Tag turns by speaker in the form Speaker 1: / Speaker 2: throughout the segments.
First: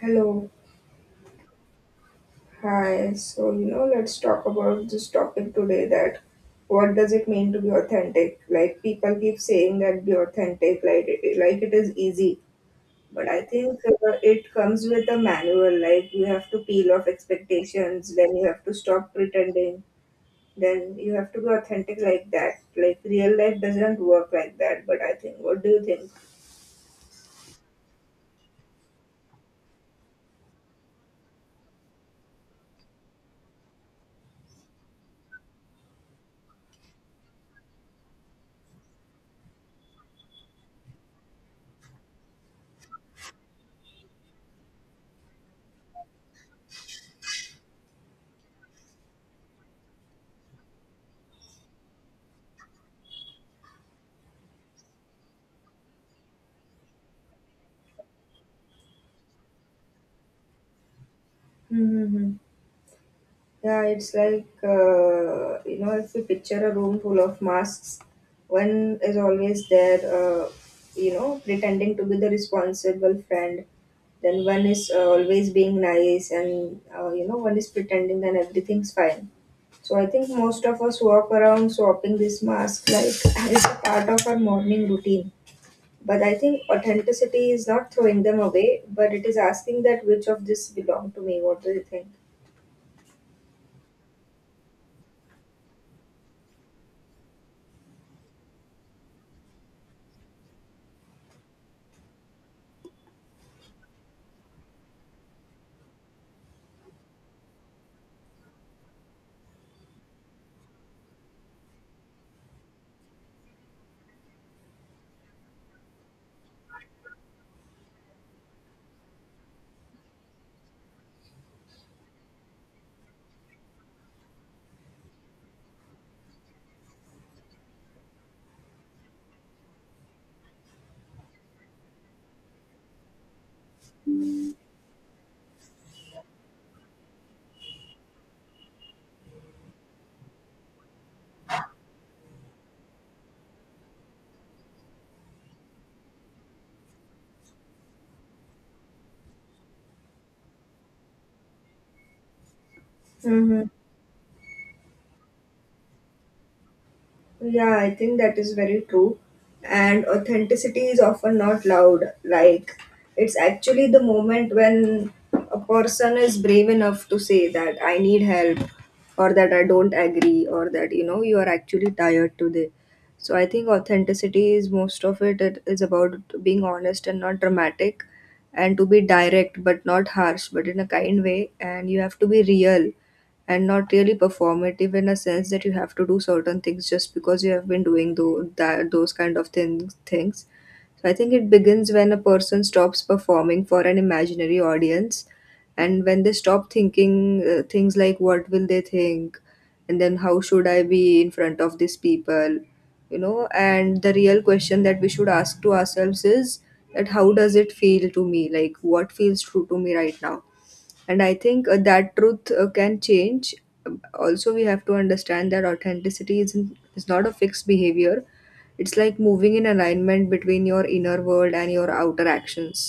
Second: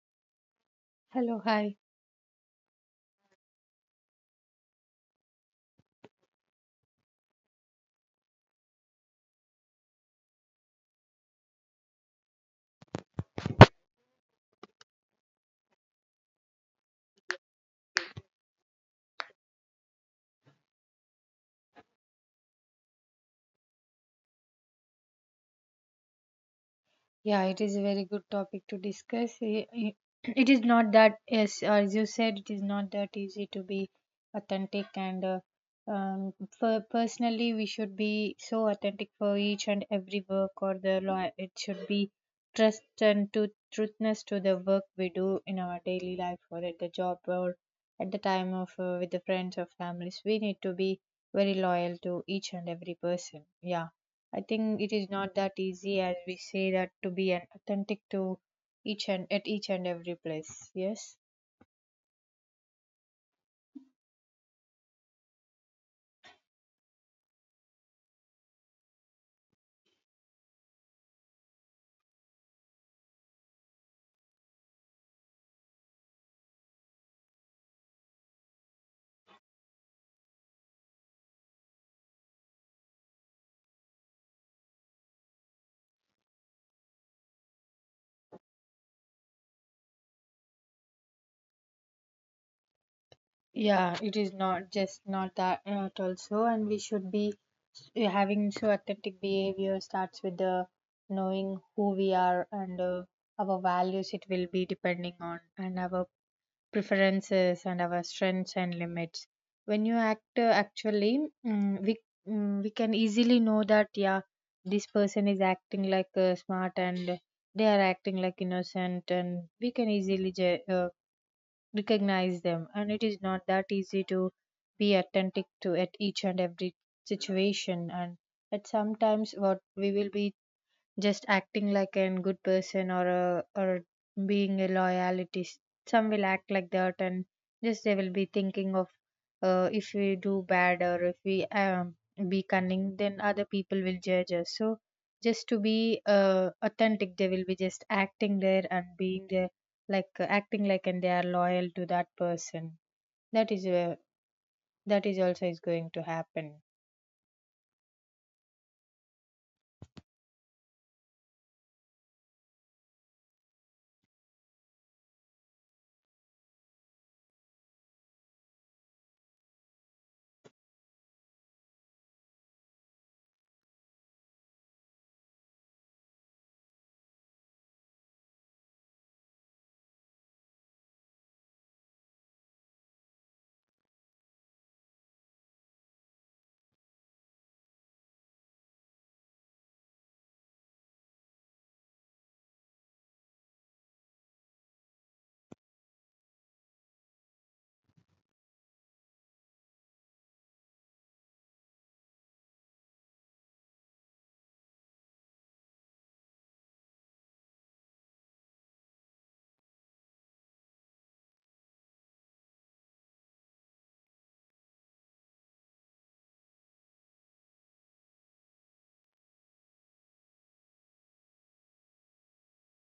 Speaker 1: Hello,
Speaker 2: Hello, hi.
Speaker 1: hi. So, let's talk about this topic today that what does it mean to be authentic? Like people keep saying that be authentic, like it is easy, but I think it comes with a manual. Like you have to peel off expectations, then you have to stop pretending, then you have to be authentic like that. Like real life doesn't work like that. But I think, what do you think?
Speaker 2: Yeah, it is a very good topic to discuss. It is not that, yes, as you said, it is not that easy to be authentic, and um, for personally, we should be so authentic for each and every work or the law. It should be trust and to truthness to the work we do in our daily life or at the job or at the time of with the friends or families. We need to be very loyal to each and every person. Yeah. I think it is not that easy as we say that to be an authentic to each and at each and every place. Yes.
Speaker 1: Mm-hmm. Yeah, it's like, if you picture a room full of masks, one is always there, pretending to be the responsible friend. Then one is always being nice, and, one is pretending that everything's fine. So I think most of us walk around swapping this mask like it's a part of our morning routine. But I think authenticity is not throwing them away, but it is asking that which of this belong to me. What do you think?
Speaker 2: Yeah, it is not just not that not also, and we should be having so authentic behavior starts with the knowing who we are and our values. It will be depending on and our preferences and our strengths and limits when you act actually mm, we we can easily know that yeah this person is acting like smart and they are acting like innocent and we can easily recognize them, and it is not that easy to be authentic to at each and every situation and at sometimes what we will be just acting like a good person or or being a some will act like that, and just they will be thinking of if we do bad or if we be cunning, then other people will judge us. So just to be authentic, they will be just acting there and being there like acting like, and they are loyal to that person. That
Speaker 1: Mm-hmm.
Speaker 2: is that is also is going to happen.
Speaker 1: Yeah, I think that is very true. And authenticity is often not loud. Like, it's actually the moment when a person is brave enough to say that I need help, or that I don't agree, or that, you are actually tired today. So I think authenticity is most of it, it is about being honest and not dramatic, and to be direct but not harsh, but in a kind way. And you have to be real and not really performative in a sense that you have to do certain things just because you have been doing those kind of thin things. So I think it begins when a person stops performing for an imaginary audience, and when they stop thinking things like what will they think and then how should I be in front of these people. And the real question that we should ask to ourselves is that how does it feel to me, like what feels true to me right now. And I think that truth can change. Also, we have to understand that authenticity isn't is not a fixed behavior. It's like moving in alignment between your inner world and your outer actions.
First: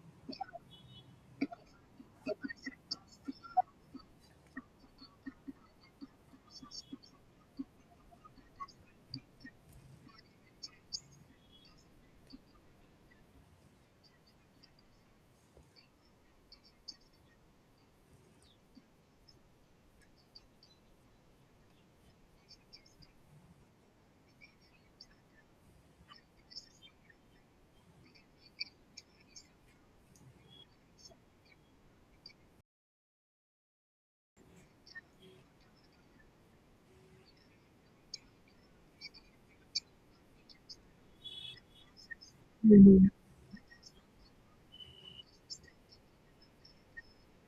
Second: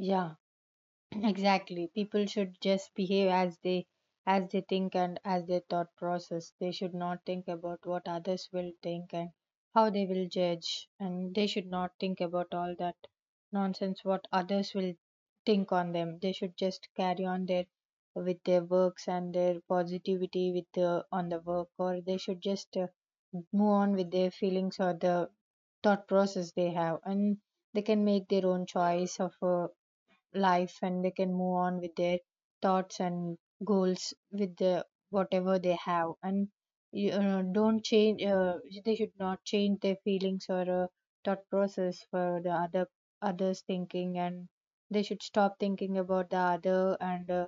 Speaker 2: Yeah. Exactly. People should just behave as they think and as their thought process. They should not think about what others will think and how they will judge, and they should not think about all that nonsense what others will think on them. They should just carry on their with their works and their positivity with the on the work, or they should just move on with their feelings or the thought process they have, and they can make their own choice of life, and they can move on with their thoughts and goals with the whatever they have. And you know, don't change they should not change their feelings or thought process for the other
Speaker 1: Mhm.
Speaker 2: others thinking, and they should stop thinking about the other and uh,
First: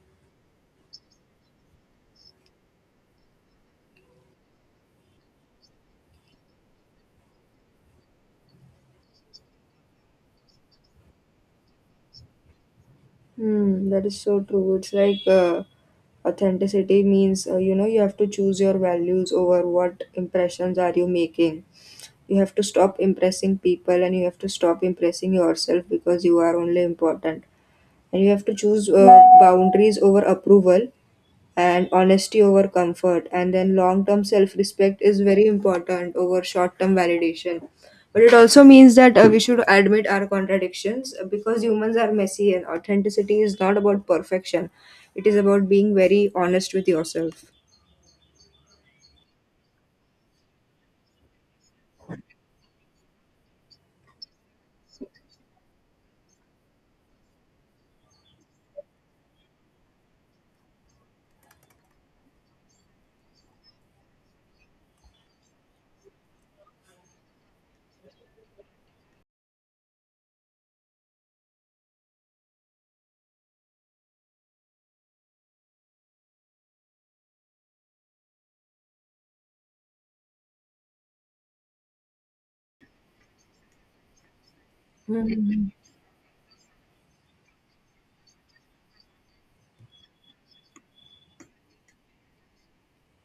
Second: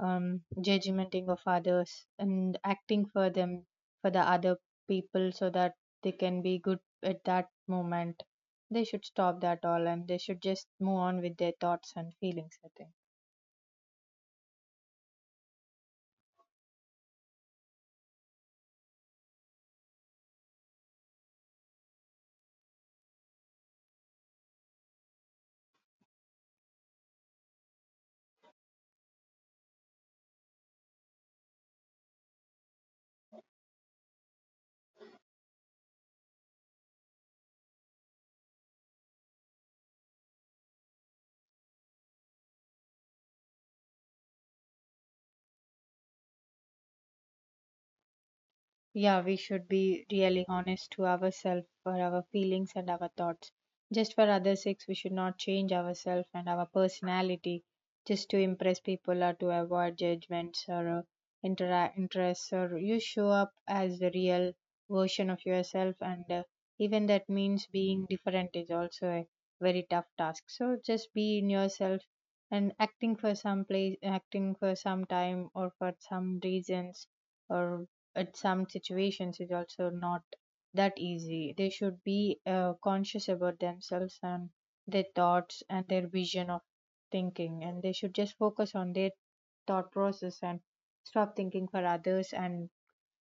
Speaker 2: um, judgmenting of others and acting for them for the other people so that they can be good at that moment. They should stop that all, and they should just move on with their thoughts and feelings, I think.
Speaker 1: Hmm, that is so true. It's like authenticity means you have to choose your values over what impressions are you making. You have to stop impressing people and you have to stop impressing yourself because you are only important. And you have to choose boundaries over approval and honesty over comfort, and then long term self respect is very important over short term validation. But it also means that we should admit our contradictions because humans are messy and authenticity is not about perfection. It is about being very honest with yourself.
Speaker 2: Yeah, we should be really honest to ourselves for our feelings and our thoughts. Just for others' sakes, we should not change ourselves and our personality just to impress people or to avoid judgments or interests. Or you show up as the real version of yourself, and even that means being different is also a very tough task. So just be in yourself, and acting for some place, acting for some time or for some reasons or at some situations is also not that easy. They should be conscious about themselves and their thoughts
Speaker 1: Hmm.
Speaker 2: and their vision of thinking, and they should just focus on their thought process and stop thinking for others and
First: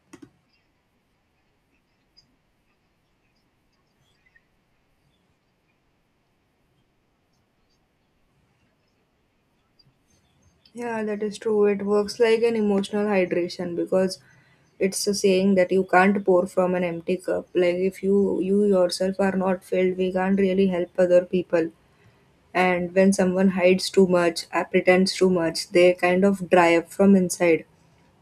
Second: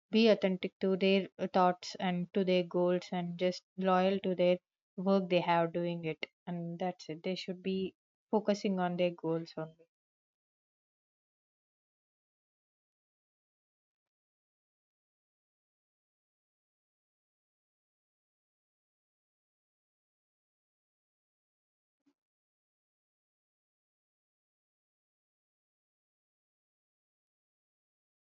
Speaker 2: be authentic to their thoughts and to their goals, and just loyal to their work they have doing it, and that's it. They should be focusing on their goals only.
Speaker 1: Yeah, that is true. It works like an emotional hydration because it's a saying that you can't pour from an empty cup. Like if you yourself are not filled, we can't really help other people. And when someone hides too much, pretends too much, they kind of dry up from inside.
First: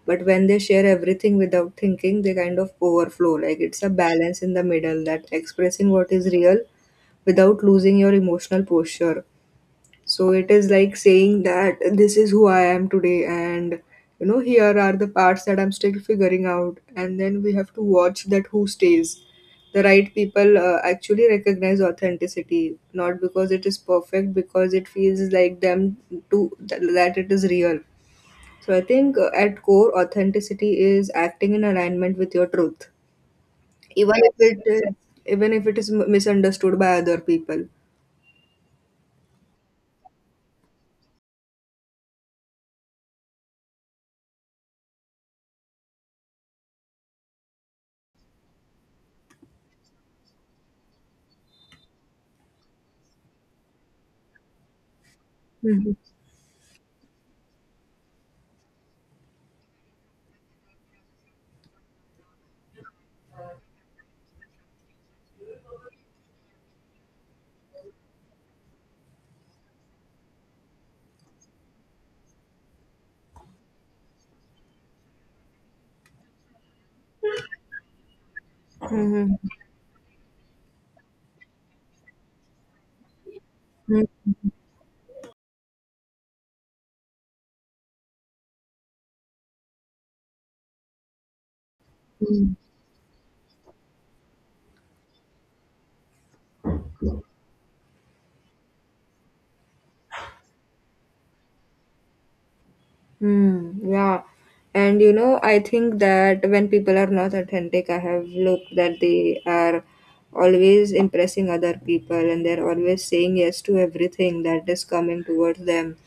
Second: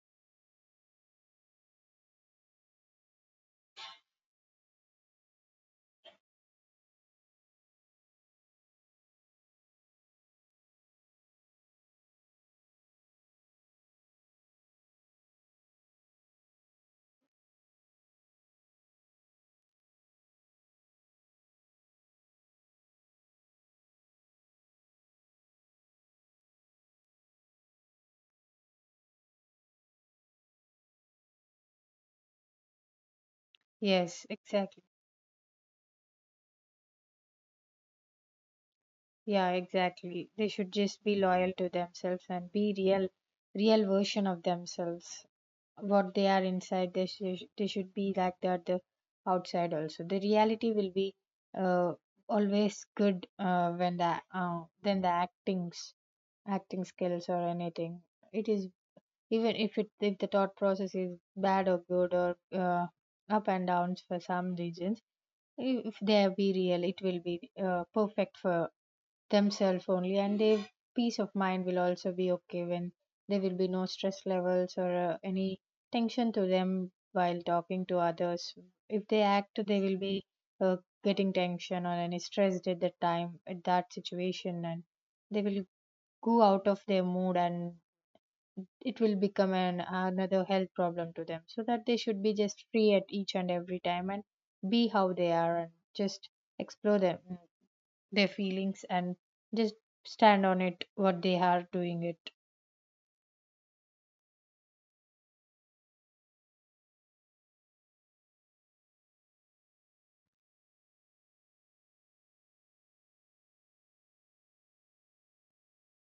Speaker 1: But when they share everything without thinking, they kind of overflow. Like it's a balance in the middle, that expressing what is real without losing your emotional posture. So it is like saying that this is who I am today, and here are the parts that I'm still figuring out. And then we have to watch that who stays. The right people actually recognize authenticity, not because it is perfect, because it feels like them to that it is real. So I think at core, authenticity is acting in alignment with your truth, even
Speaker 2: Yes,
Speaker 1: if it is,
Speaker 2: exactly.
Speaker 1: even if it is misunderstood by other people.
Speaker 2: Yeah, exactly. They should just be loyal to themselves and be real, real version of themselves. What they are inside, they should be like that the outside also. The reality will be uh, always good when the than the acting skills or anything. It is even if it if the thought process is bad or good or up and downs for some regions. If they be real, it will be perfect for themselves only, and their peace of mind will also be okay. When there will be no stress levels or any tension to them while talking to others, if they
Speaker 1: Mhm.
Speaker 2: act, they will be uh, getting tension or any stressed at that time at that situation, and they will go out of their mood, and it will become an another health problem to them, so that they should be just free at each and every time and be how they are and just explore them their feelings and just stand on it what they are doing it.
Speaker 1: Hmm, yeah. And I think that when people are not authentic, I have looked that they are always impressing other people, and they're always saying yes to everything that is coming towards them.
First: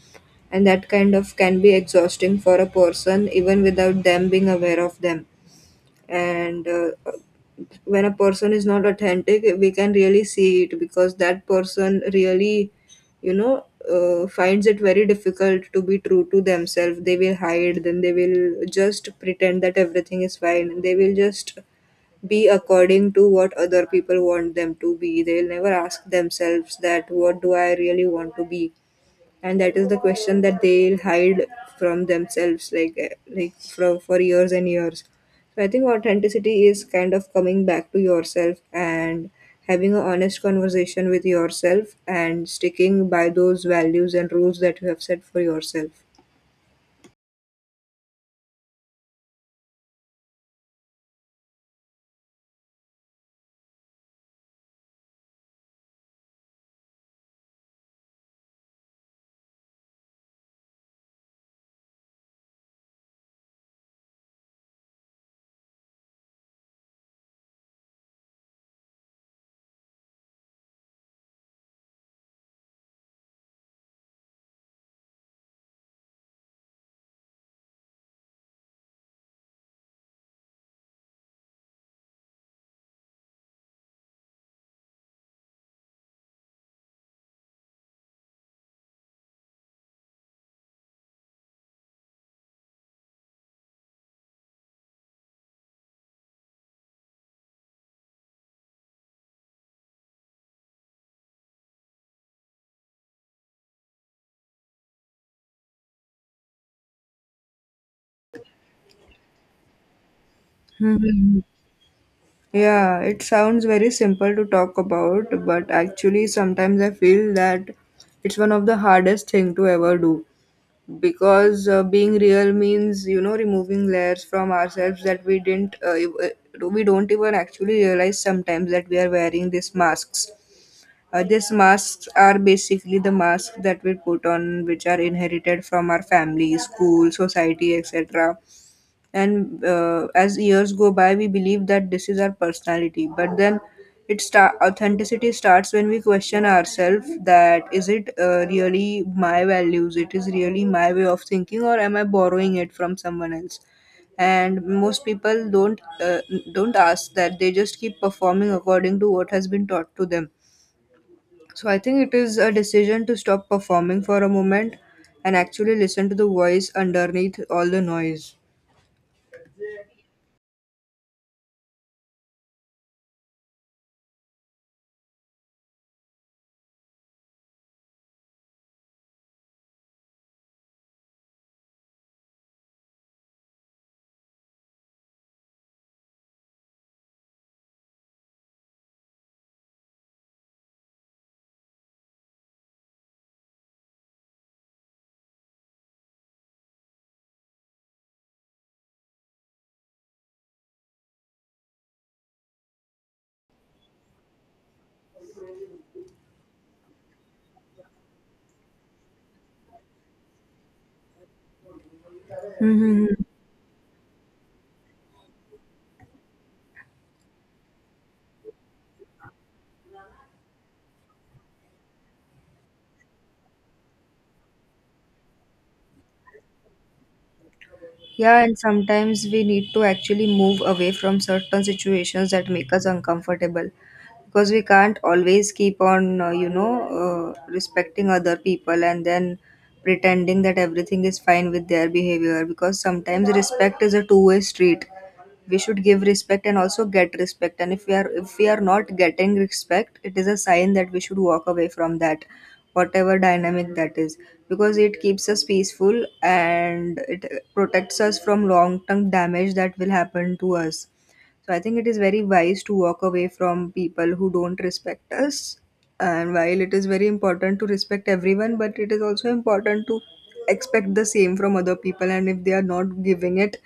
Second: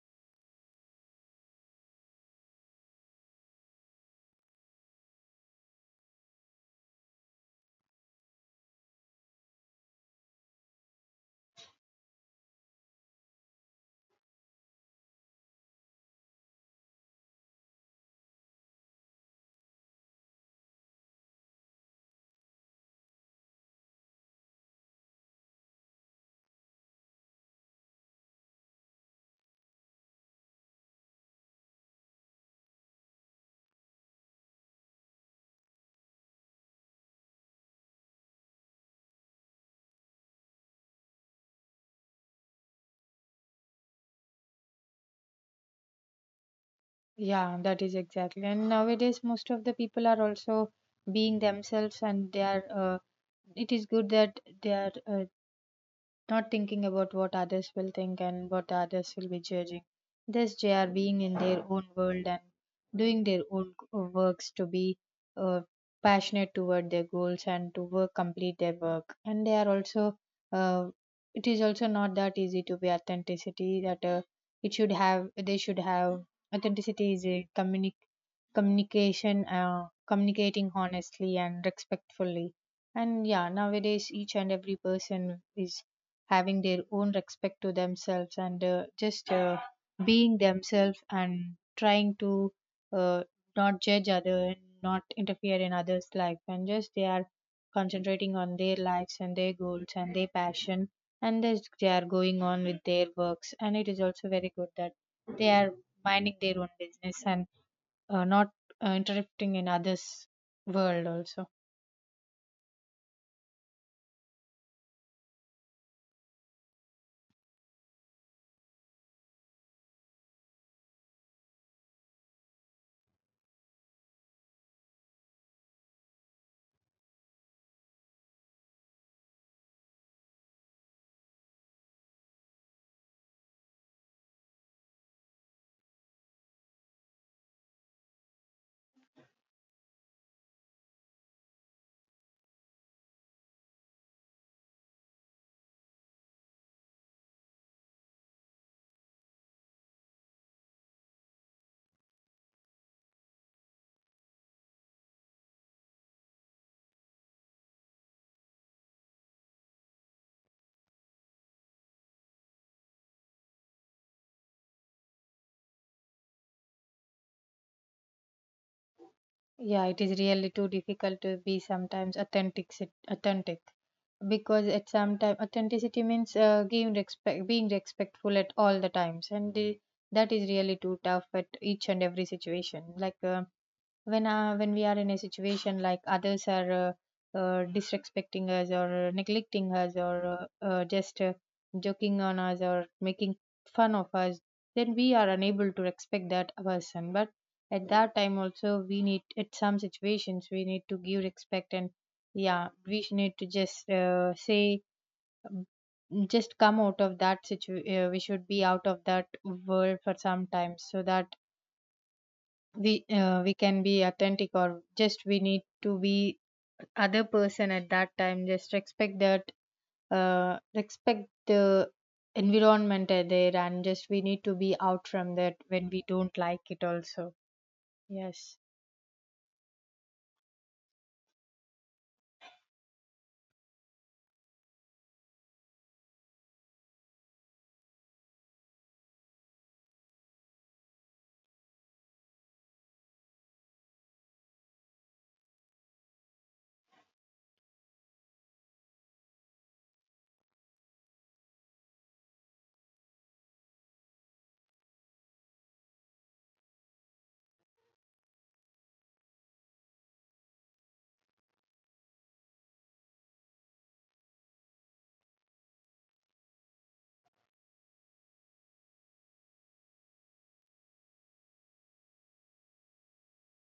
Speaker 1: And that kind of can be exhausting for a person even without them being aware of them. And when a person is not authentic, we can really see it because that person really you know finds it very difficult to be true to themselves. They will hide, then they will just pretend that everything is fine. They will just be according to what other people want them to be. They will never ask themselves that what do I really want to be, and that is the question that they'll hide from themselves like from for years and years. So I think authenticity is kind of coming back to yourself and having an honest conversation with yourself and sticking by those values and rules that you have set for yourself.
Speaker 2: Yeah, that is exactly, and nowadays most of the people are also being themselves, and they are it is good that they are not thinking about what others will think and what others will be judging. Thus, they are being in their own world and doing their own works to be uh, passionate toward their goals and to work complete their work. And they are also, uh, it is also not that easy to be authenticity that they should have authenticity is a communication, communicating honestly and respectfully. And yeah, nowadays each and every person is having their own respect to themselves and just being themselves and trying to uh, not judge other and not interfere in others life, and just they are concentrating on their lives and their goals and their passion, and just they are going on with their works, and it is also very good that they are minding their own business and not interrupting in others world
Speaker 1: Hmm.
Speaker 2: also.
Speaker 1: Yeah, it sounds very simple to talk about, but actually sometimes I feel that it's one of the hardest thing to ever do because being real means removing layers from ourselves that we didn't ev- we don't even actually realize sometimes that we are wearing these masks. These masks are basically the masks that we put on which are inherited from our family, school, society, etc. And as years go by, we believe that this is our personality, but then it start authenticity starts when we question ourselves that is it really my values, it is really my way of thinking, or am I borrowing it from someone else. And most people don't ask that, they just keep performing according to what has been taught to them. So I think it is a decision to stop performing for a moment and actually listen to the voice underneath all the noise.
Speaker 2: Yeah, it is really too difficult to be sometimes authentic, because at some time authenticity means giving respect, being respectful at all the times, that is really too tough at each and every situation. Like when we are in a situation like others are disrespecting us or neglecting us or just joking on us or making fun of us, then we are unable to respect that person. But at that time also, we need at some situations we need to give respect, and yeah, we need to just say um, just come out of that situ we should be out of that world for some time, so that
Speaker 1: Mhm.
Speaker 2: we can be authentic or just we need to be other person at that time just expect that respect the environment are there, and just we need to be out from that when we don't like it also.
Speaker 1: Yeah,
Speaker 2: Yes.
Speaker 1: and sometimes we need to actually move away from certain situations that make us uncomfortable because we can't always keep on, respecting other people and then pretending that everything is fine with their behavior, because sometimes respect is a two-way street. We should give respect and also get respect, and if we are not getting respect, it is a sign that we should walk away from that, whatever dynamic that is, because it keeps us peaceful and it protects us from long term damage that will happen to us. So I think it is very wise to walk away from people who don't respect us. And while it is very important to respect everyone, but it is also important to expect the same from other people. And if they are not giving it,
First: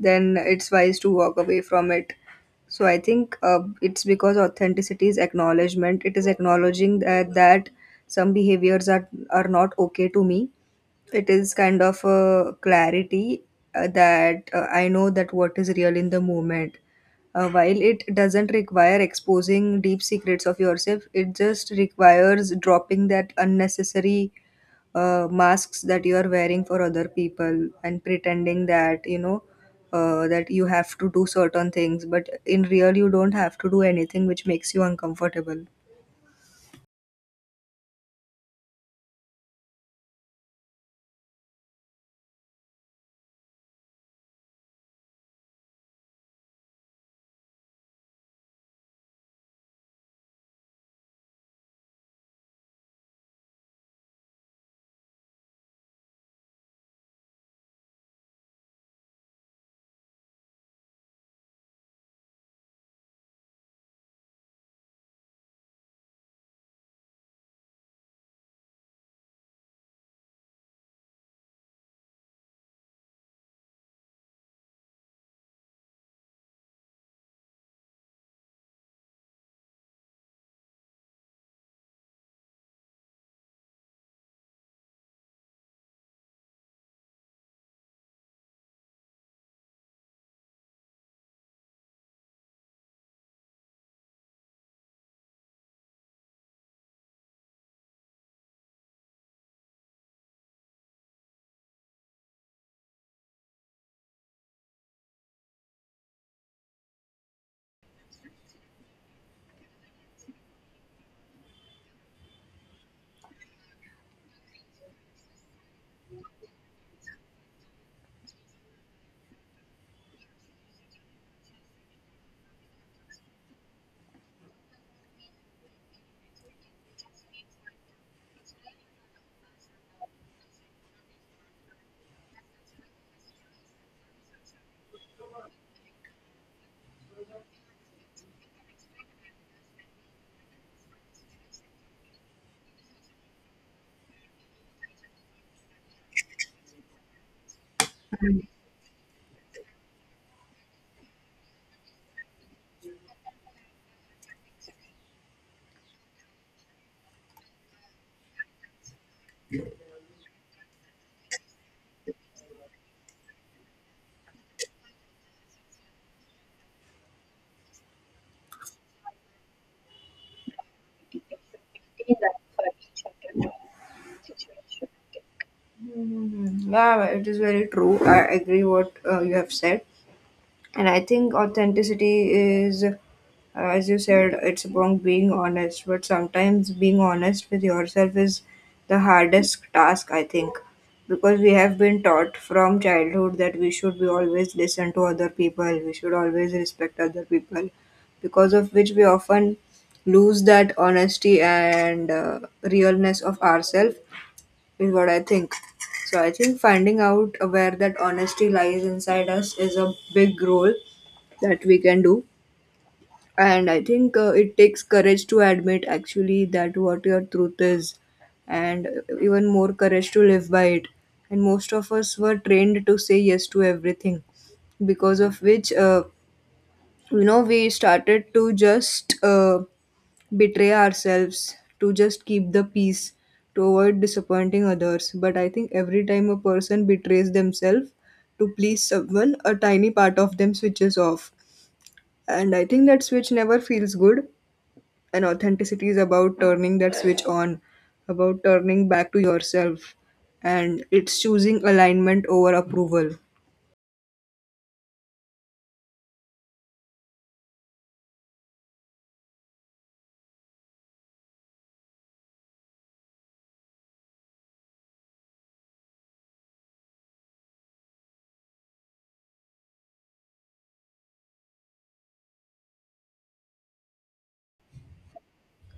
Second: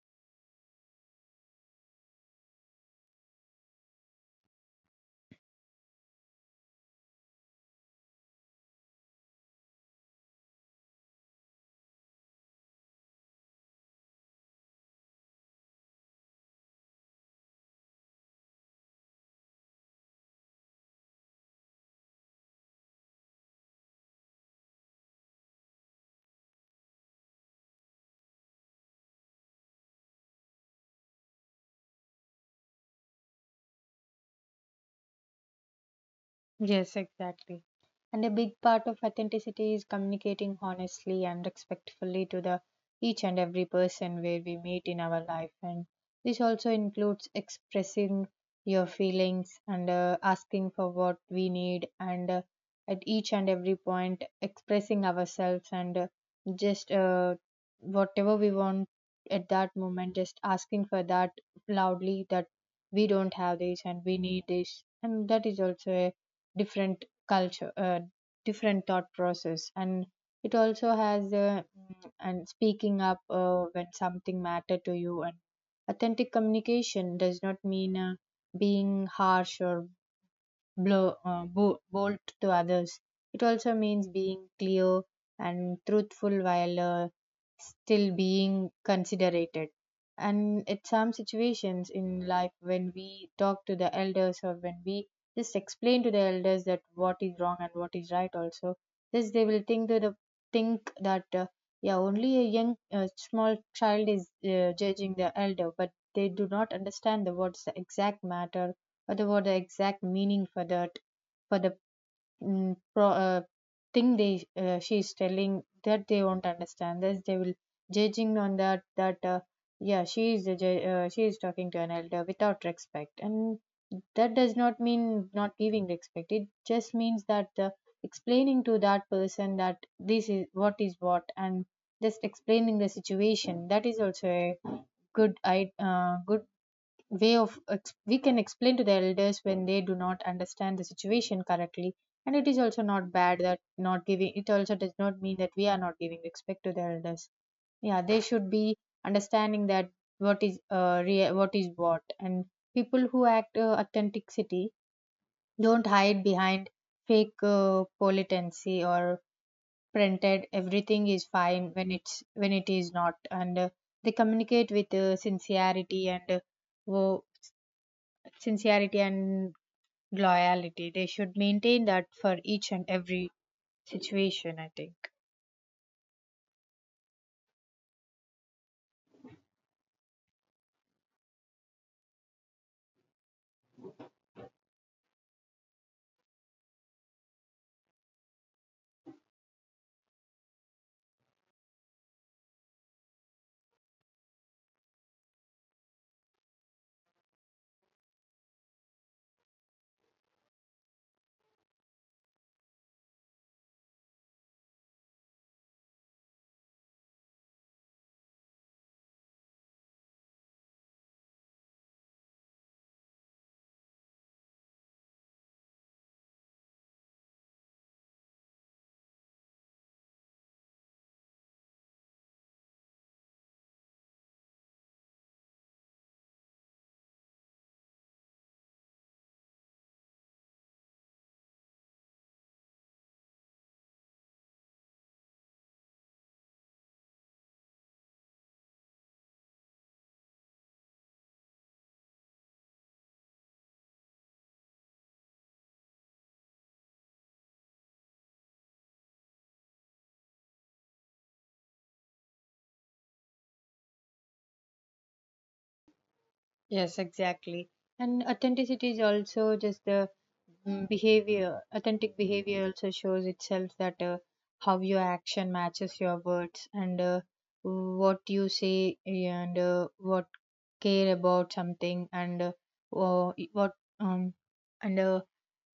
Speaker 1: then it's wise to walk away from it. So I think it's because authenticity is acknowledgement. It is acknowledging that some behaviors are not okay to me. It is kind of a clarity that I know that what is real in the moment. While it doesn't require exposing deep secrets of yourself, it just requires dropping that unnecessary masks that you are wearing for other people and pretending that that you have to do certain things, but in real you don't have to do anything which makes you uncomfortable.
Speaker 2: Yes, exactly. And a big part of authenticity is communicating honestly and respectfully to the each and every person where we meet in our life. And this also includes expressing your feelings and asking for what we need and at each and every point expressing ourselves and just whatever we want at that moment, just asking for that loudly, that we don't have this and we need this, and that is also a different culture, different thought process, and it also has and speaking up when something matter to you. And authentic communication does not mean being harsh or bold to others. It also means being clear and truthful while still being considerate. And at some situations in life, when we talk to the elders or when we just explain to the elders that what is wrong and what is right, also, this they will think that the think that yeah, only a young small child is judging the elder, but they do not understand the what's the exact matter what about the exact meaning for that for the mm, pro, uh, thing they she is telling that they won't understand this they will judging on that, yeah, she is talking to an elder without respect, and that does not mean not giving respect, it just means that explaining to that person that this is what is what, and just explaining the situation, that is also a good way of we can explain to the elders when they do not understand the situation correctly, and it is also not bad that not giving it also does not mean that we are not giving respect to the elders. Yeah, they should be understanding that what is what is what. And people who act authenticity don't hide behind fake politency or printed everything is fine when it's when it is not, and they communicate with sincerity and wo- sincerity and loyalty. They should maintain that for each and every situation, I think.
Speaker 1: Mhm. Yeah, it is very true. I agree what you have said. And I think authenticity is, as you said, it's about being honest, but sometimes being honest with yourself is the hardest task, I think, because we have been taught from childhood that we should be always listen to other people, we should always respect other people, because of which we often lose that honesty and realness of ourselves, is what I think. So I think finding out where that honesty lies inside us is a big role that we can do. And I think it takes courage to admit actually that what your truth is, and even more courage to live by it. And most of us were trained to say yes to everything, because of which we started to just betray ourselves to just keep the peace, to avoid disappointing others. But I think every time a person betrays themselves to please someone, a tiny part of them switches off. And I think that switch never feels good. And authenticity is about turning that switch on, about turning back to yourself. And it's choosing alignment over approval.
Speaker 2: Yes, exactly. And authenticity is also just the behavior. Authentic behavior also shows itself that how your action matches your words, and what you say, and what care about something, and wha- what um and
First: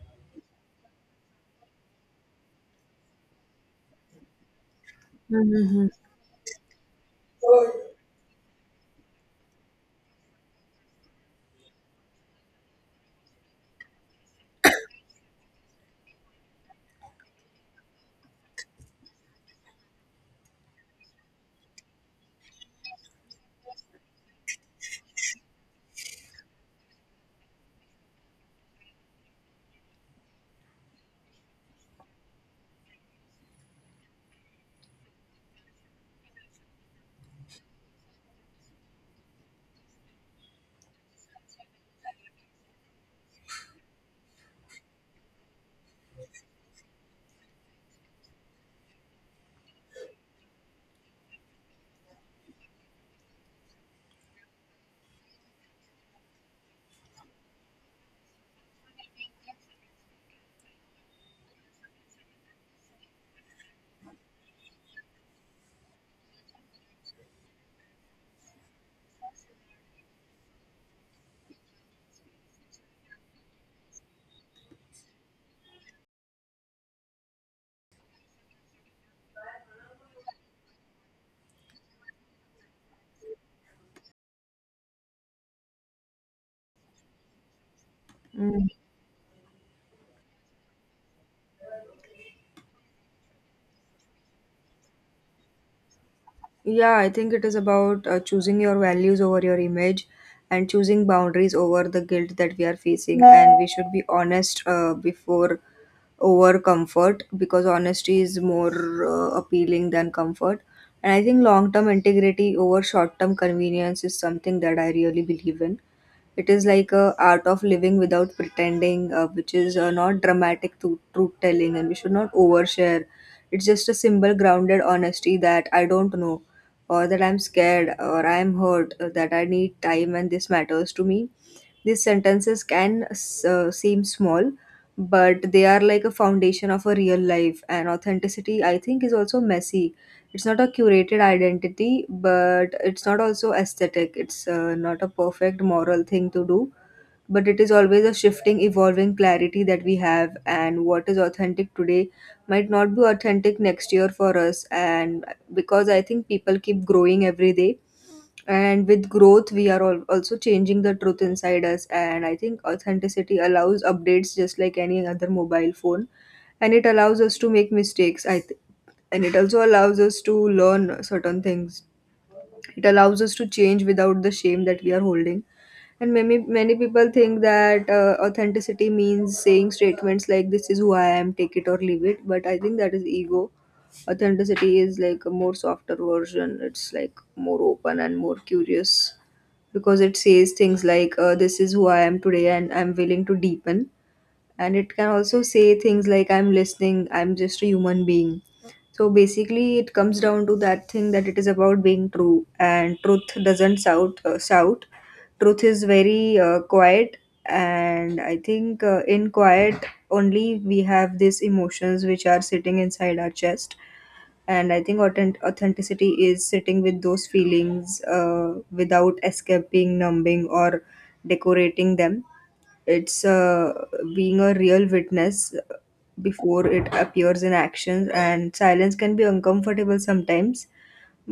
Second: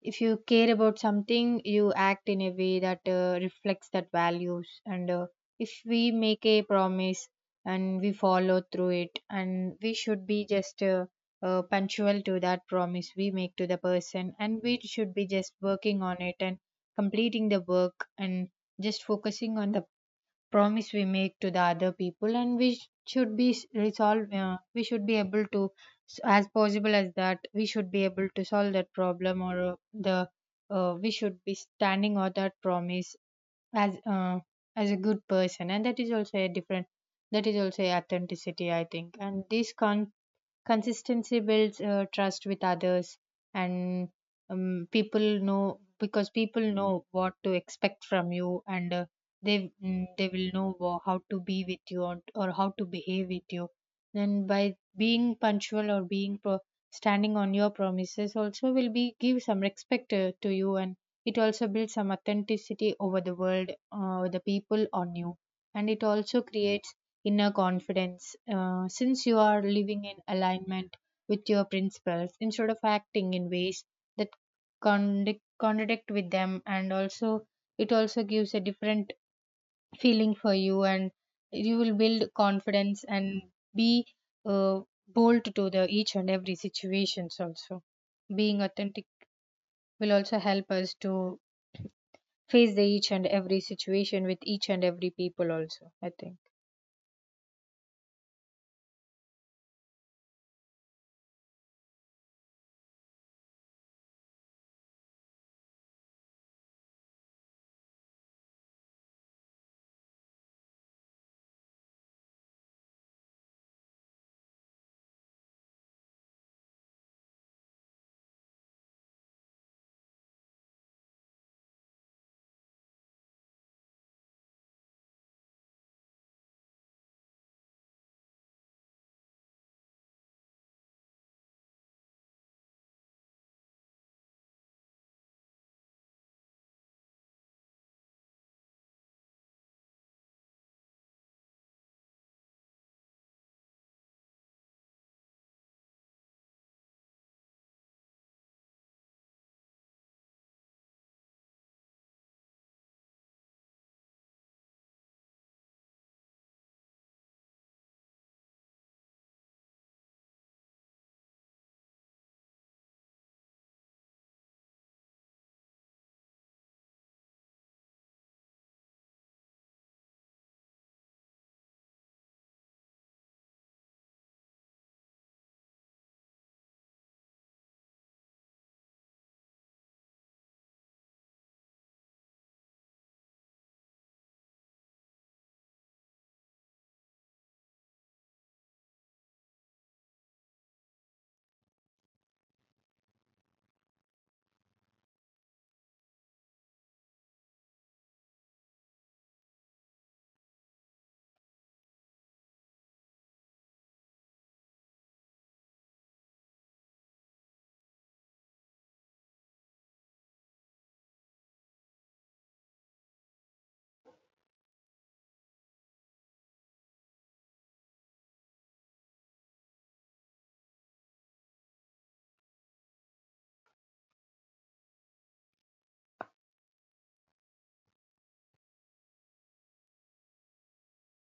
Speaker 2: if you care about something, you act in a way that reflects that values. And if
Speaker 1: Mm-hmm.
Speaker 2: we make a promise and we follow through it, and we should be just punctual to that promise we make to the person, and we should be just working on it and completing the work and just focusing on the promise we make to the other people. And we should resolve, we should be able to as possible as that we should be able to solve that problem, or the we should be standing on that promise as uh, as a good person, and that is also a different, that is also a authenticity, I think. And this consistency builds trust with others. And people know, because people know what to expect from you, and they they will know how to be with you, or how to behave with you. Then by being punctual or being standing on your promises, also will be give some respect to you, and it also builds some authenticity over the world, the people on you. And it also creates inner confidence. Since you are living in alignment with your principles instead of acting in ways that contradict with them. And also it also gives a different feeling for you, and you will build confidence and be uh, bold to the each and every situations. Also, being authentic will also help us to face the each and every situation with each and every people. Also, I think.
Speaker 1: Yeah, I think it is about choosing your values over your image, and choosing boundaries over the guilt that we are facing. And we should be honest before over comfort, because honesty is more appealing than comfort. And I think long term integrity over short term convenience is something that I really believe in. It is like a art of living without pretending, which is not dramatic to truth telling, and we should not overshare. It's just a simple grounded honesty that I don't know or that I'm scared or I'm hurt, or that I need time and this matters to me. These sentences can seem small, but they are like a foundation of a real life. And authenticity, I think, is also messy. It's not a curated identity, but it's not also aesthetic. It's not a perfect moral thing to do, but it is always a shifting evolving clarity that we have, and what is authentic today might not be authentic next year for us, and because I think people keep growing every day. And with growth, we are all also changing the truth inside us. And I think authenticity allows updates just like any other mobile phone. And it allows us to make mistakes, and it also allows us to learn certain things. It allows us to change without the shame that we are holding. And many, many people think that authenticity means saying statements like, "This is who I am, take it or leave it." But I think that is ego. Authenticity is like a more softer version, it's like more open and more curious, because it says things like, "This is who I am today, and I'm willing to deepen," and it can also say things like, "I'm listening, I'm just a human being." So basically it comes down to that thing that it is about being true, and truth doesn't shout. Truth is very quiet, and I think, in quiet only we have these emotions which are sitting inside our chest. And I think authenticity is sitting with those feelings without escaping, numbing, or decorating them. It's being a real witness before it appears in actions, and silence can be uncomfortable sometimes.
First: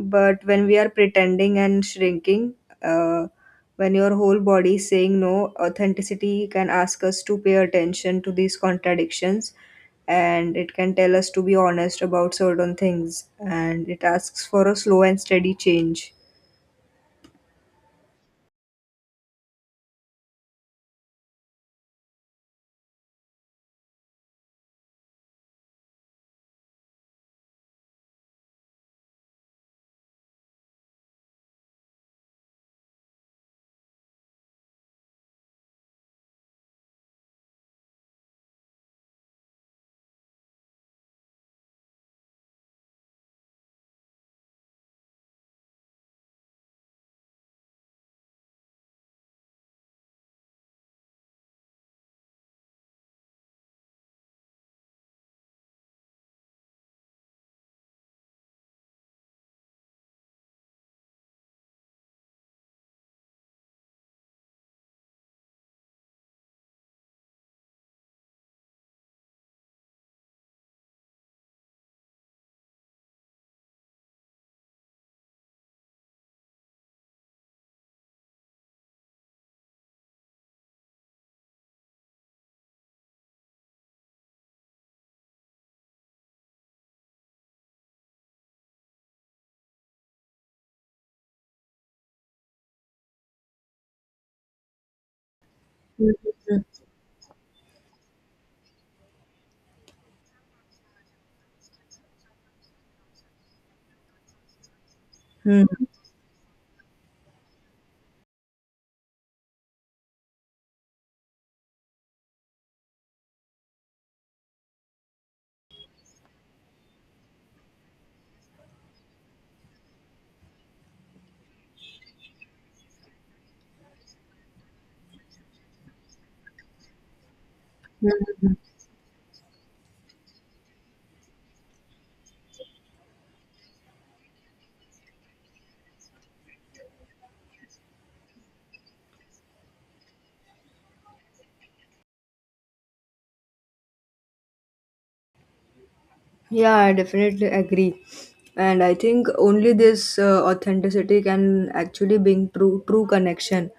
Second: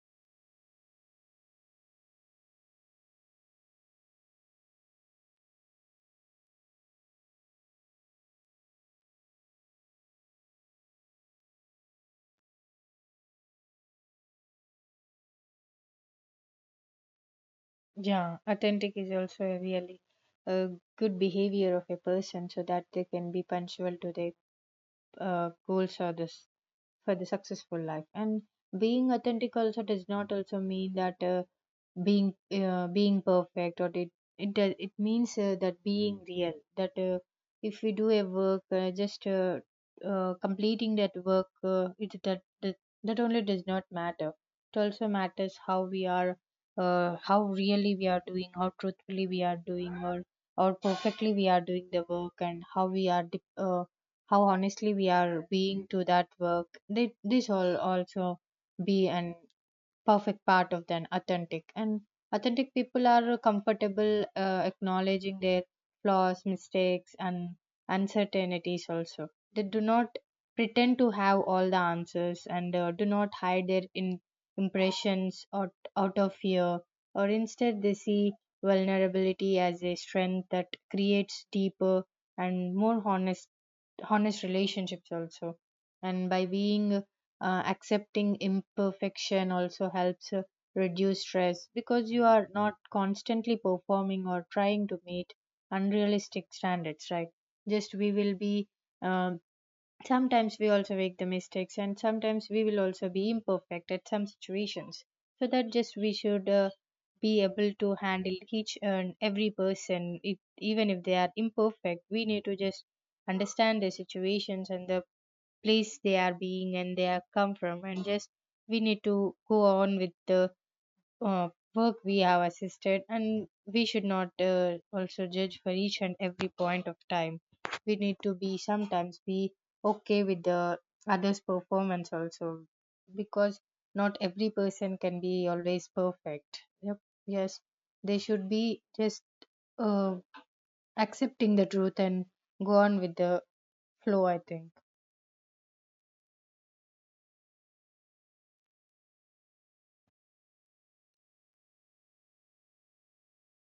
Speaker 1: But when we are pretending and shrinking, uh, when your whole body is saying no, authenticity can ask us to pay attention to these contradictions, and it can tell us to be honest about certain things, and it asks for a slow and steady change.
Speaker 2: Yeah, authentic is also a really a good behavior of a person so that they can be punctual to their goals or this for the successful life. And being authentic also does not also mean that being perfect, or it does, it means that being real, that if we do a work just completing that work, that that only does not matter, it also matters how we are, how really we are doing, how truthfully we are doing, or how perfectly we are doing the work, and how we are how honestly we are being to that work. They, this all also be an perfect part of then authentic. And authentic people are comfortable acknowledging their flaws, mistakes and uncertainties also. They do not pretend to have all the answers, and do not hide their impressions out, out of fear, or instead they see vulnerability as a strength that creates deeper and more honest relationships also. And by being accepting imperfection also helps reduce stress, because you are not constantly performing or trying to meet unrealistic standards, right? Just we will be um, sometimes we also make the mistakes, and sometimes we will also be imperfect at some situations, so
Speaker 1: Hmm.
Speaker 2: that just we should be able to handle each and every person, if, even if they are imperfect, we need to just understand the situations and the place they are being and they are come from, and just we need to go on with the uh, work we have assisted, and we should not also judge for each and every point of time. We need to be sometimes be okay with the others performance also, because not every person can be always perfect. Yep. Yes, they should be just uh, accepting the truth and go on with the flow, I think.
Speaker 1: Yeah, I definitely agree. And I think only this authenticity can actually bring true connection,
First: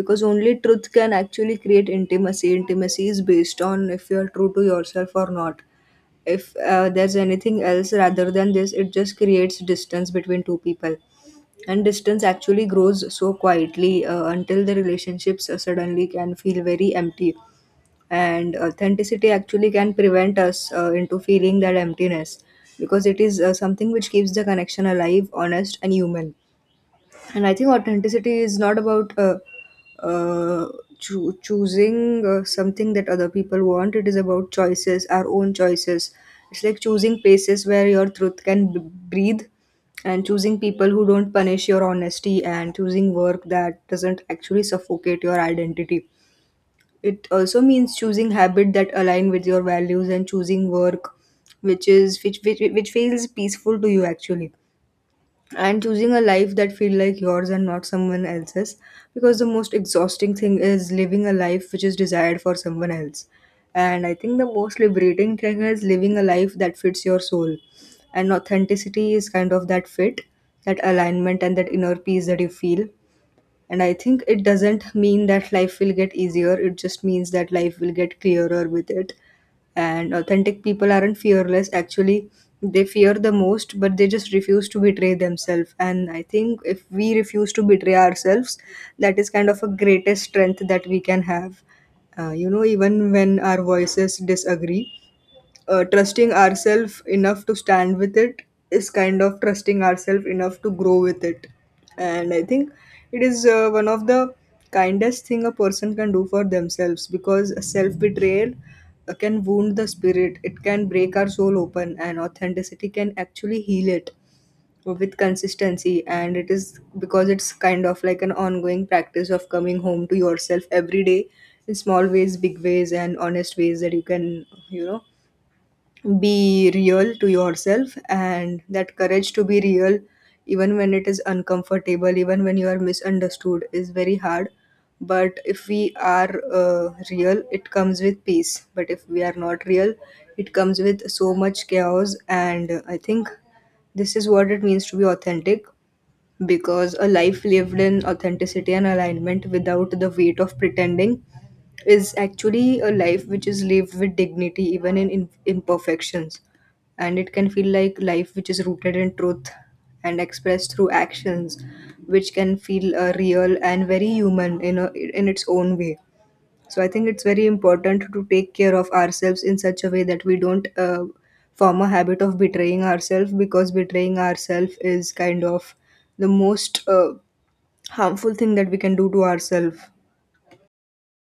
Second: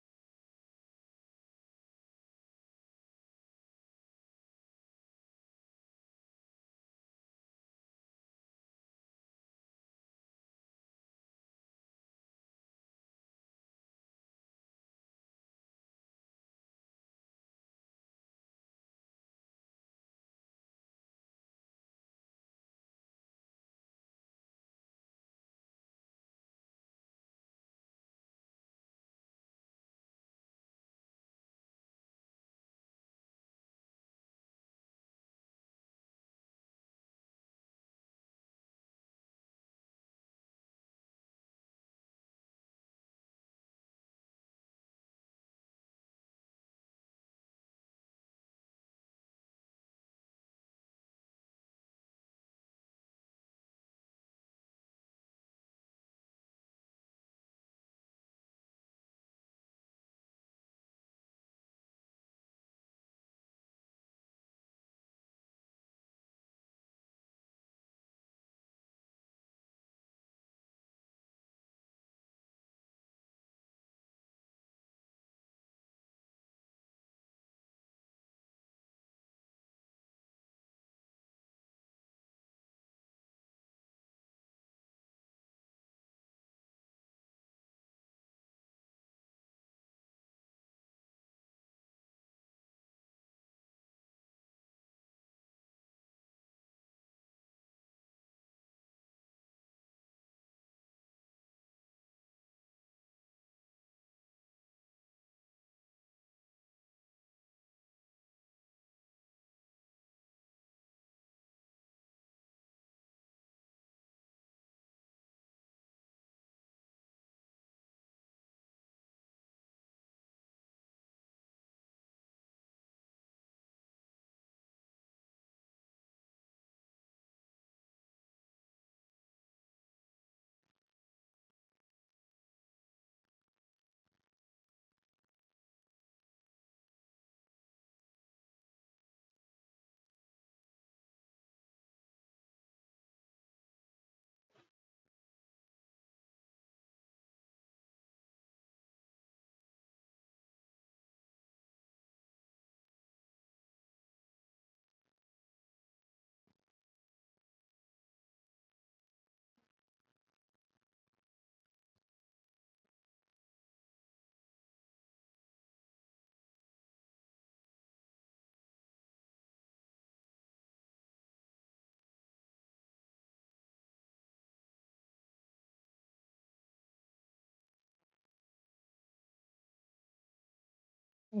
Speaker 1: because only truth can actually create intimacy. Intimacy is based on if you are true to yourself or not. If there's anything else rather than this, it just creates distance between two people. And distance actually grows so quietly until the relationships suddenly can feel very empty, and authenticity actually can prevent us into feeling that emptiness, because it is something which keeps the connection alive, honest, and human. And I think authenticity is not about uh, choosing something that other people want. It is about choices, our own choices. It's like choosing places where your truth can breathe, and choosing people who don't punish your honesty, and choosing work that doesn't actually suffocate your identity. It also means choosing habit that align with your values, and choosing work which which feels peaceful to you actually, and choosing a life that feel like yours and not someone else's, because the most exhausting thing is living a life which is desired for someone else. And I think the most liberating thing is living a life that fits your soul, and authenticity is kind of that fit, that alignment, and that inner peace that you feel. And I think it doesn't mean that life will get easier, it just means that life will get clearer with it. And authentic people aren't fearless, actually, they fear the most, but they just refuse to betray themselves. And I think if we refuse to betray ourselves, that is kind of a greatest strength that we can have. Even when our voices disagree, trusting ourselves enough to stand with it is kind of trusting ourselves enough to grow with it. And I think it is one of the kindest thing a person can do for themselves, because self betrayal can wound the spirit, it can break our soul open, and authenticity can actually heal it with consistency. And it is because it's kind of like an ongoing practice of coming home to yourself every day, in small ways, big ways, and honest ways, that you can be real to yourself. And that courage to be real, even when it is uncomfortable, even when you are misunderstood, is very hard. But if we are real, it comes with peace, but if we are not real, it comes with so much chaos. And I think this is what it means to be authentic, because a life lived in authenticity and alignment without the weight of pretending is actually a life which is lived with dignity, even in imperfections. And it can feel like life which is rooted in truth and expressed through actions, which can feel real and very human in its own way. So I think it's very important to take care of ourselves in such a way that we don't form a habit of betraying ourselves, because betraying ourselves is kind of the most harmful thing that we can do to ourselves.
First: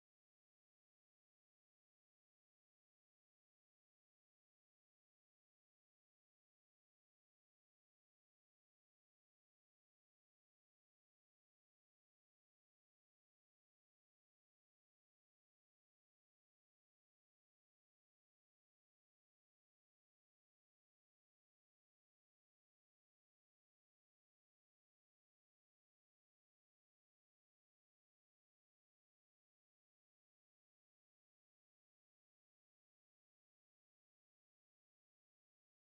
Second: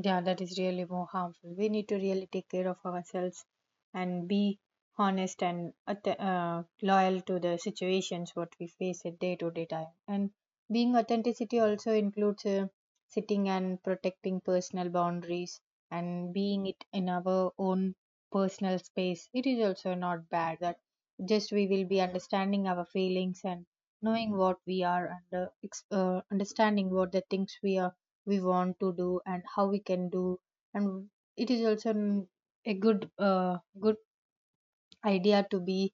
Speaker 2: Yeah, that is really more harmful. We need to really take care of ourselves and be honest and loyal to the situations what we face at day to day time. And being authenticity also includes sitting and protecting personal boundaries, and being it in our own personal space. It is also not bad that just we will be understanding our feelings and knowing what we are, and understanding what the things we are we want to do and how we can do. And it is also mm, a good good idea to be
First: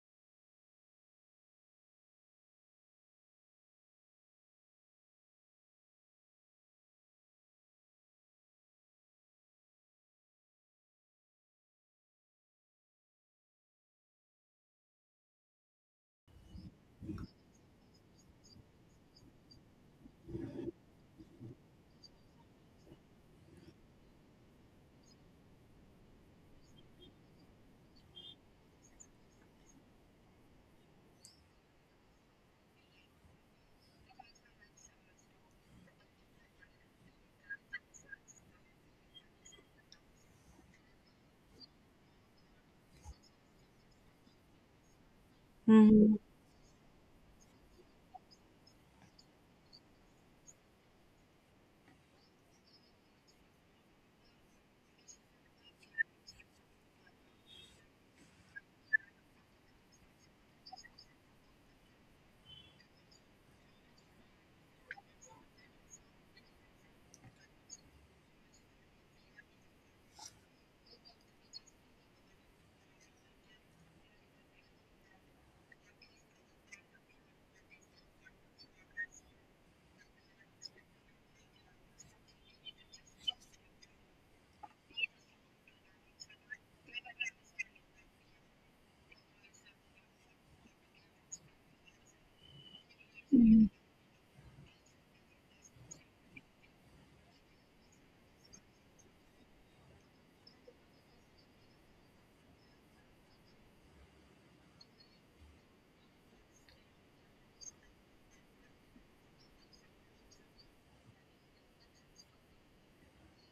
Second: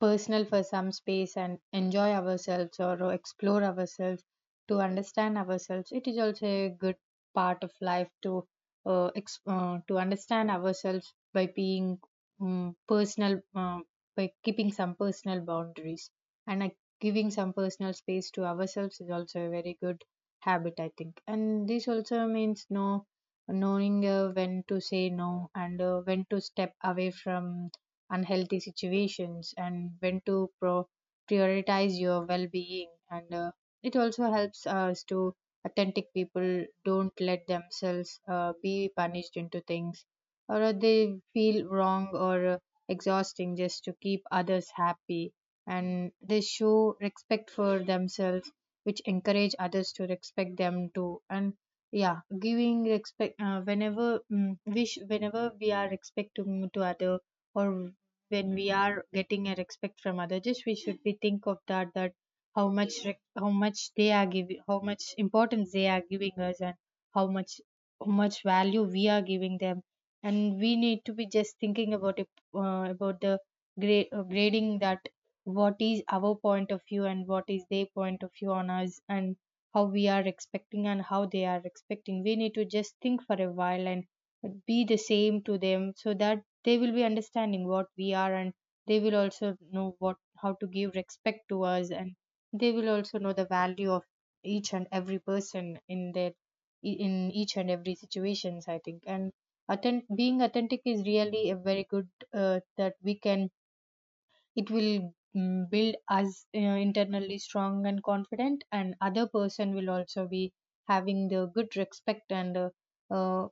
Speaker 2: personal for some space and enjoy ourselves or explore ourselves to understand ourselves. It is also a good part of life to to understand ourselves by being personal by keeping some personal boundaries, and giving some personal space to ourselves, is also a very good habit, I think. And this also means no knowing when to say no, and when to step away from unhealthy situations, and when to prioritize your well-being, and it also helps us to authentic people don't let themselves be punished into things, or they feel wrong, or exhausting just to keep others happy. And
Speaker 1: Mhm,
Speaker 2: they show respect for themselves, which encourage others to respect them too. And yeah, giving respect whenever mm, wish whenever we are respecting to other, or when we are getting a respect from other, just we should be think of that, that how much how much they are giving, how much importance they are giving us, and how much how much value we are giving them. And we need to be just thinking about it, about the grading that what is our point of view and what is their point of view on us, and how we are expecting and how they are expecting. We need to just think for a while and be the same to them, so that they will be understanding what we are, and they will also know what how to give respect to us, and they will also know the value of each and every person in their in each and every situations, I think. And being authentic is really a very good that we can, it will build us internally strong and confident, and other person will also be having the good respect, and uh,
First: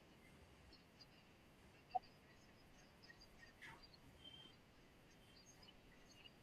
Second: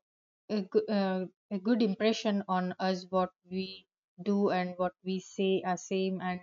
Speaker 2: a, goo- uh, a good impression on us, what we do and what we say are same, and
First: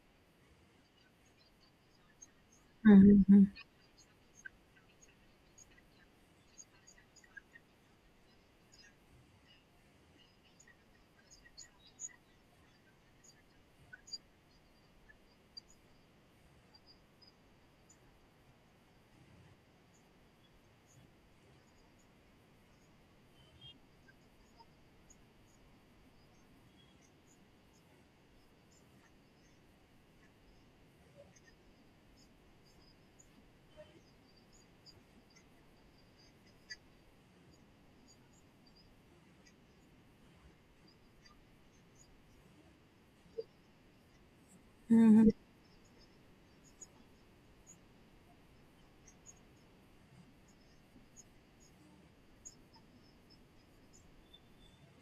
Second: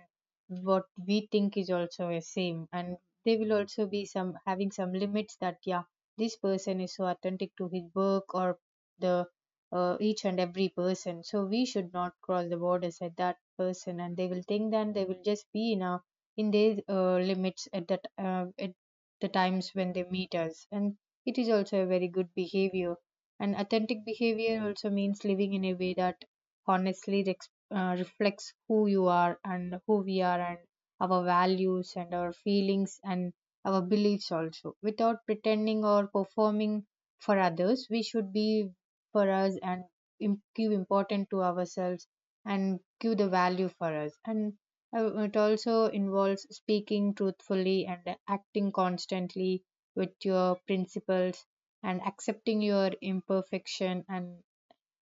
Speaker 2: what we think is also a same. And they will also be some having some limits, that yeah, this person is so authentic to his work, or the each and every person, so we should not cross the borders at that person, and they will think, then they will just be in a in their limits at that at the times when they meet us. And it is also a very good behavior. And authentic behavior also means living in a way that honestly rex- reflects who you are and who we are, and our values and our feelings and our beliefs also. Without pretending or performing for others, we should be for us and give importance to ourselves and give the value for us. And
Speaker 1: mhm,
Speaker 2: it also involves speaking truthfully and acting constantly with your principles, and accepting your imperfection, and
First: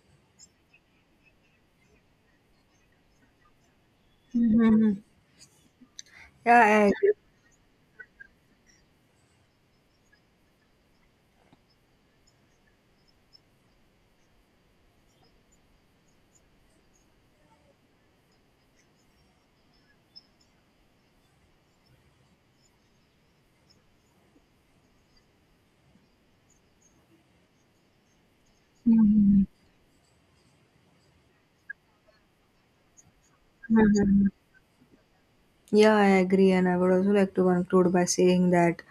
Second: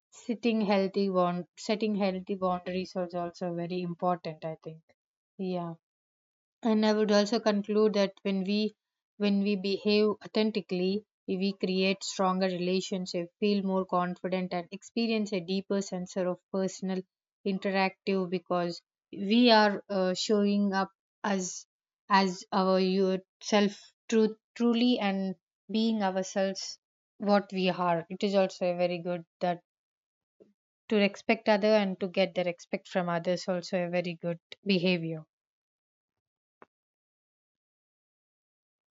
Speaker 2: sitting healthy bound setting healthy boundaries is also very important, I think.
Speaker 1: mhm.
Speaker 2: Yeah.
Speaker 1: Yeah, I
Speaker 2: And I would
Speaker 1: agree.
Speaker 2: also conclude that when we behave authentically, we create stronger relationships, feel more confident, and experience a deeper sense of personal interactive, because we are showing up as as our your self truth truly, and being ourselves what we are, it is also a very good, that to respect other and to get the respect from others, also a very good behavior.
Speaker 1: Yeah, I agree. And I would also like to conclude by saying that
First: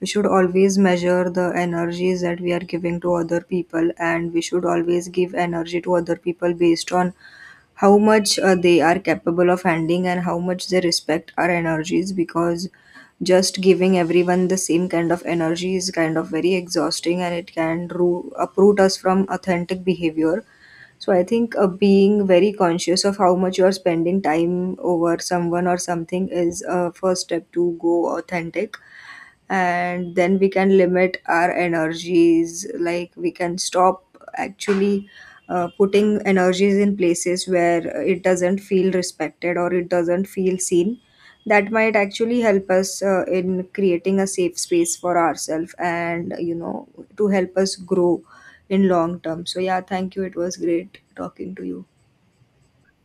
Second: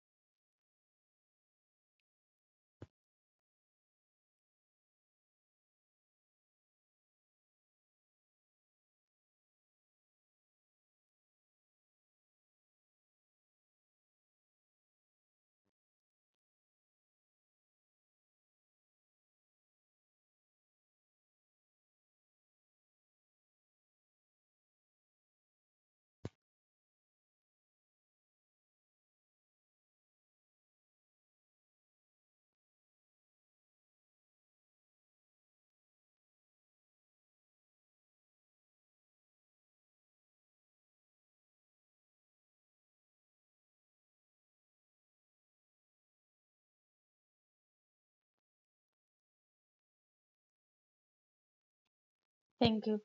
Speaker 1: we should always measure the energies that we are giving to other people, and we should always give energy to other people based on how much they are capable of handling and how much they respect our energies, because just giving everyone the same kind of energy is kind of very exhausting and it can uproot us from authentic behavior. So I think being very conscious of how much you are spending time over someone or something is a first step to go authentic. And then we can limit our energies, like we can stop actually putting energies in places where it doesn't feel respected or it doesn't feel seen. That might actually help us in creating a safe space for ourselves, and to help us grow in long term. So yeah, thank you, it was great talking to you.
Speaker 2: Thank you.